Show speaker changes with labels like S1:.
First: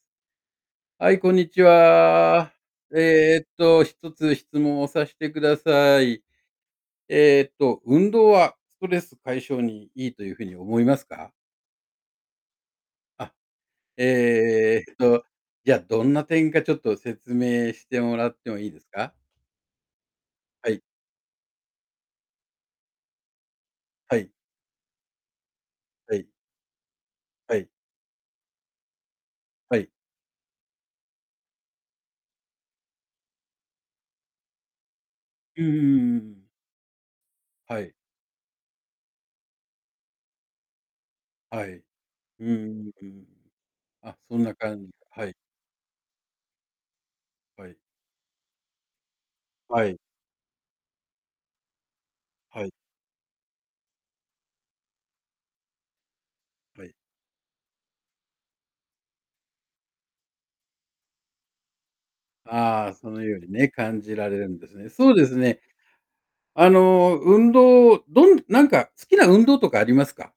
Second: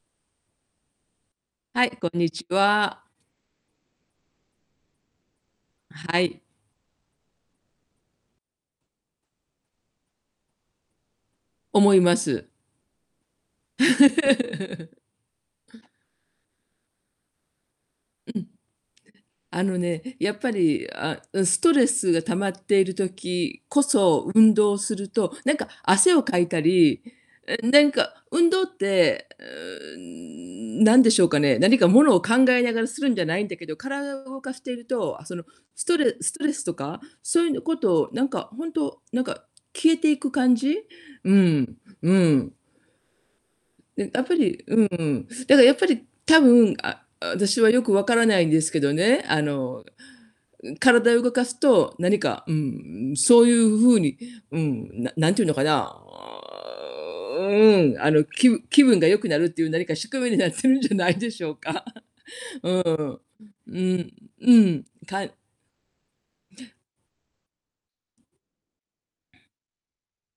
S1: はい、こんにち
S2: はい、こんにち
S1: は。
S2: は。
S1: ええっと、一つ質問をさしてくださ
S2: は
S1: い。
S2: い。
S1: えっと、運動はストレス解消にいいという風に思いますか？
S2: 思います。
S1: あ、えっ
S2: く
S1: と、じゃあ、どんな点かちょっと説明してもらっ
S2: うん。
S1: てもいいですか？
S2: あのね、やっぱ
S1: はい。
S2: り、あ、うん、ストレスが溜まっている時こ
S1: は
S2: そ
S1: い。
S2: 運動すると、なんか汗
S1: は
S2: を
S1: い。
S2: かいたり、え、
S1: はい。
S2: ねんか運動って、う
S1: はい。
S2: ーん、なんでしょうかね、何かものを考えながらするんじゃないんだけど、体を動かしていると、あ、その
S1: うんうんう
S2: ス
S1: ん
S2: トレ
S1: う
S2: ス
S1: ん。
S2: トレスとか、そういうのこ
S1: はい。
S2: とを、なんか、ほんと、なんか消えていく感じう
S1: はい。
S2: ん、
S1: う
S2: う
S1: ー
S2: ん。
S1: ん、うん。
S2: うん、
S1: あ、
S2: あっぱ
S1: そんな
S2: りう
S1: 感じ、は
S2: ん、
S1: い。
S2: だかやっぱり、多分、ああ、私
S1: は
S2: は
S1: い。
S2: よく分からないんですけどね、あの、
S1: はい。
S2: ん、体を動かすと、何か、う
S1: はい。
S2: ん、そういう風に、うん、な何て言うのかな、あ
S1: はい。
S2: あ、ううん、あの、きぶ気分が良くなるっていう何か宿命になってるんじゃないでしょうか。う
S1: ああ、
S2: ー
S1: そ
S2: ん、
S1: のようにね、
S2: うん、う
S1: 感
S2: ん、
S1: じられる
S2: う
S1: んです
S2: ん、
S1: ね。そう
S2: か
S1: で
S2: う
S1: すね。あの、運動、どんなんか好きな運動とかありますか？